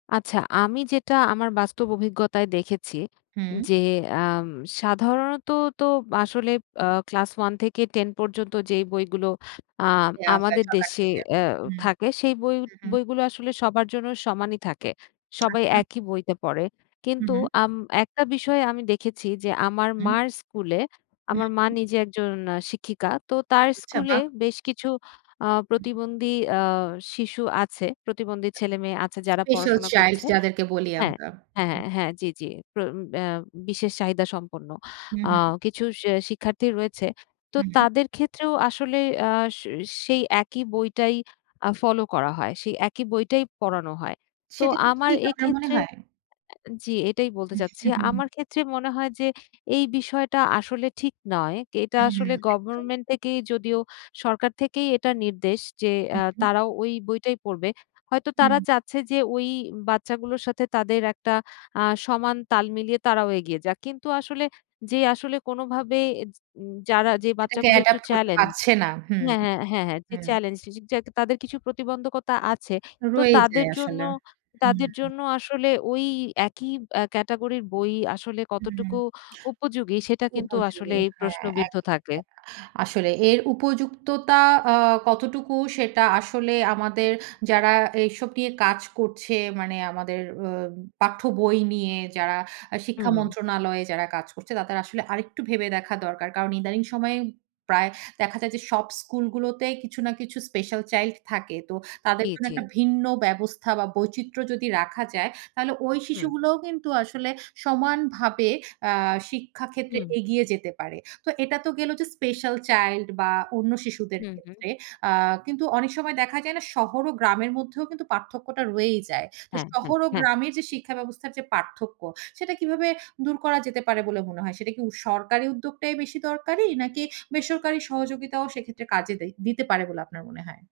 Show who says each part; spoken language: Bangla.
Speaker 1: আচ্ছা। আমি যেটা আমার বাস্তব অভিজ্ঞতায় দেখেছি।
Speaker 2: হুম।
Speaker 1: যে, আম সাধারণত তো আসলে আ ক্লাস 1 থেকে 10 পর্যন্ত যে বইগুলো আ
Speaker 2: দেওয়া হয়
Speaker 1: আমাদের
Speaker 2: সকাল
Speaker 1: দেশে
Speaker 2: থেকে,
Speaker 1: অ্যা
Speaker 2: হুম।
Speaker 1: থাকে সেই বই
Speaker 2: হু, হু।
Speaker 1: বইগুলো আসলে সবার জন্য সমানই থাকে, সবাই
Speaker 2: আচ্ছা।
Speaker 1: একই বইতে পড়ে।
Speaker 2: হুম,
Speaker 1: কিন্তু
Speaker 2: হুম।
Speaker 1: আম একটা বিষয় আমি দেখেছি যে আমার
Speaker 2: হুম।
Speaker 1: মার স্কুলে,
Speaker 2: হুম,
Speaker 1: আমার মা
Speaker 2: হুম।
Speaker 1: নিজে একজন আ শিক্ষিকা। তো তার
Speaker 2: আচ্ছা,
Speaker 1: স্কুলে
Speaker 2: বাহ!
Speaker 1: বেশ কিছু আ
Speaker 2: হুম।
Speaker 1: প্রতিবন্ধী আ শিশু আছে, প্রতিবন্ধী ছেলেমেয়ে আছে যারা
Speaker 2: স্পেশাল
Speaker 1: পড়াশোনা
Speaker 2: চাইল্ড
Speaker 1: করছে।
Speaker 2: যাদেরকে বলি
Speaker 1: হ্যাঁ।
Speaker 2: আমরা,
Speaker 1: হ্যাঁ,
Speaker 2: হুম।
Speaker 1: হ্যাঁ, হ্যাঁ। জ্বি, জ্বি। প্র আ বিশেষ চাহিদা সম্পন্ন
Speaker 2: হুম,
Speaker 1: আ
Speaker 2: হুম।
Speaker 1: কিছু শি শিক্ষার্থী রয়েছে। তো
Speaker 2: হু, হুম।
Speaker 1: তাদের ক্ষেত্রেও আসলে আ সে সেই একই বইটাই আ ফলো করা হয়, সেই একই বইটাই পড়ানো হয়। তো
Speaker 2: সেটা কি
Speaker 1: আমার
Speaker 2: ঠিক আপনার মনে
Speaker 1: এক্ষেত্রে
Speaker 2: হয়?
Speaker 1: জ্বি এটাই বলতে চাচ্ছি। আমার ক্ষেত্রে মনে হয় যে, এই বিষয়টা আসলে ঠিক নয়, এটা
Speaker 2: হুম,
Speaker 1: আসলে
Speaker 2: একদম।
Speaker 1: গভর্নমেন্ট থেকেই যদিও সরকার থেকেই এটা নির্দেশ যে
Speaker 2: হু,
Speaker 1: আ
Speaker 2: হু।
Speaker 1: তারাও ওই বইটাই পড়বে। হয়তো তারা
Speaker 2: হুম।
Speaker 1: চাচ্ছে যে, ওই বাচ্চাগুলোর সাথে তাদের একটা আ সমান তাল মিলিয়ে তারাও এগিয়ে যাক। কিন্তু আসলে, যে আসলে, কোনোভাবে এজ যারা যে
Speaker 2: সেটাকে
Speaker 1: বাচ্চাগুলো একটু
Speaker 2: অ্যাডপ্ট করতে
Speaker 1: চ্যালেঞ্জ
Speaker 2: পারছে না। হুম,
Speaker 1: হ্যাঁ, হ্যাঁ, হ্যাঁ, হ্যাঁ জি
Speaker 2: হুম।
Speaker 1: চ্যালেঞ্জড জি, জি, যা তাদের কিছু প্রতিবন্ধকতা আছে তো
Speaker 2: রয়েই
Speaker 1: তাদের
Speaker 2: যায়
Speaker 1: জন্য
Speaker 2: আসলে, হুম,
Speaker 1: তাদের
Speaker 2: হু।
Speaker 1: জন্য আসলে ঐ একই আ ক্যাটাগরির বই আসলে
Speaker 2: হুম,
Speaker 1: কতটুকু উপযোগী সেটা কিন্তু
Speaker 2: উপযোগী
Speaker 1: আসলেই
Speaker 2: হ্যাঁ,
Speaker 1: প্রশ্নবিদ্ধ
Speaker 2: একদমই
Speaker 1: থাকে।
Speaker 2: [unintelligible] আসলে এর উপযুক্ততা আ কতটুকু সেটা আসলে আমাদের যারা এসব নিয়ে কাজ করছে মানে আমাদের অ পাঠ্য বই নিয়ে যারা আ
Speaker 1: হু,
Speaker 2: শিক্ষা
Speaker 1: হু।
Speaker 2: মন্ত্রণালয়ে যারা কাজ করছে তাদের আসলে আরেকটু ভেবে দেখা দরকার। কারণ ইদানিং সময়ে প্রায় দেখা যায় যে, সব স্কুলগুলোতে কিছু না কিছু স্পেশাল চাইল্ড থাকে, তো তাদের
Speaker 1: জ্বি,
Speaker 2: জন্য
Speaker 1: জ্বি।
Speaker 2: একটা ভিন্ন ব্যবস্থা বা বৈচিত্র্য যদি রাখা যায় তাহলে ওই
Speaker 1: হুম।
Speaker 2: শিশুগুলোও কিন্তু আসলে সমানভাবে আ শিক্ষা ক্ষেত্রে
Speaker 1: হুম।
Speaker 2: এগিয়ে যেতে পারে। তো এটা তো গেলো যে স্পেশাল চাইল্ড বা অন্য শিশুদের
Speaker 1: হু, হু।
Speaker 2: ক্ষেত্রে। আ কিন্তু অনেক সময় দেখা যায় না শহর ও গ্রামের মধ্যেও কিন্তু পার্থক্যটা রয়েই যায়। তো
Speaker 1: হ্যাঁ, হ্যাঁ,
Speaker 2: শহর ও
Speaker 1: হ্যাঁ।
Speaker 2: গ্রামের যে শিক্ষা ব্যবস্থার যে পার্থক্য সেটা কীভাবে দূর করা যেতে পারে বলে মনে হয়? সেটা কি উস সরকারি উদ্যোগটাই বেশি দরকারি? নাকি বেসরকারি সহযোগিতাও সেক্ষেত্রে কাজে দেই দিতে পারে বলে আপনার মনে হয়?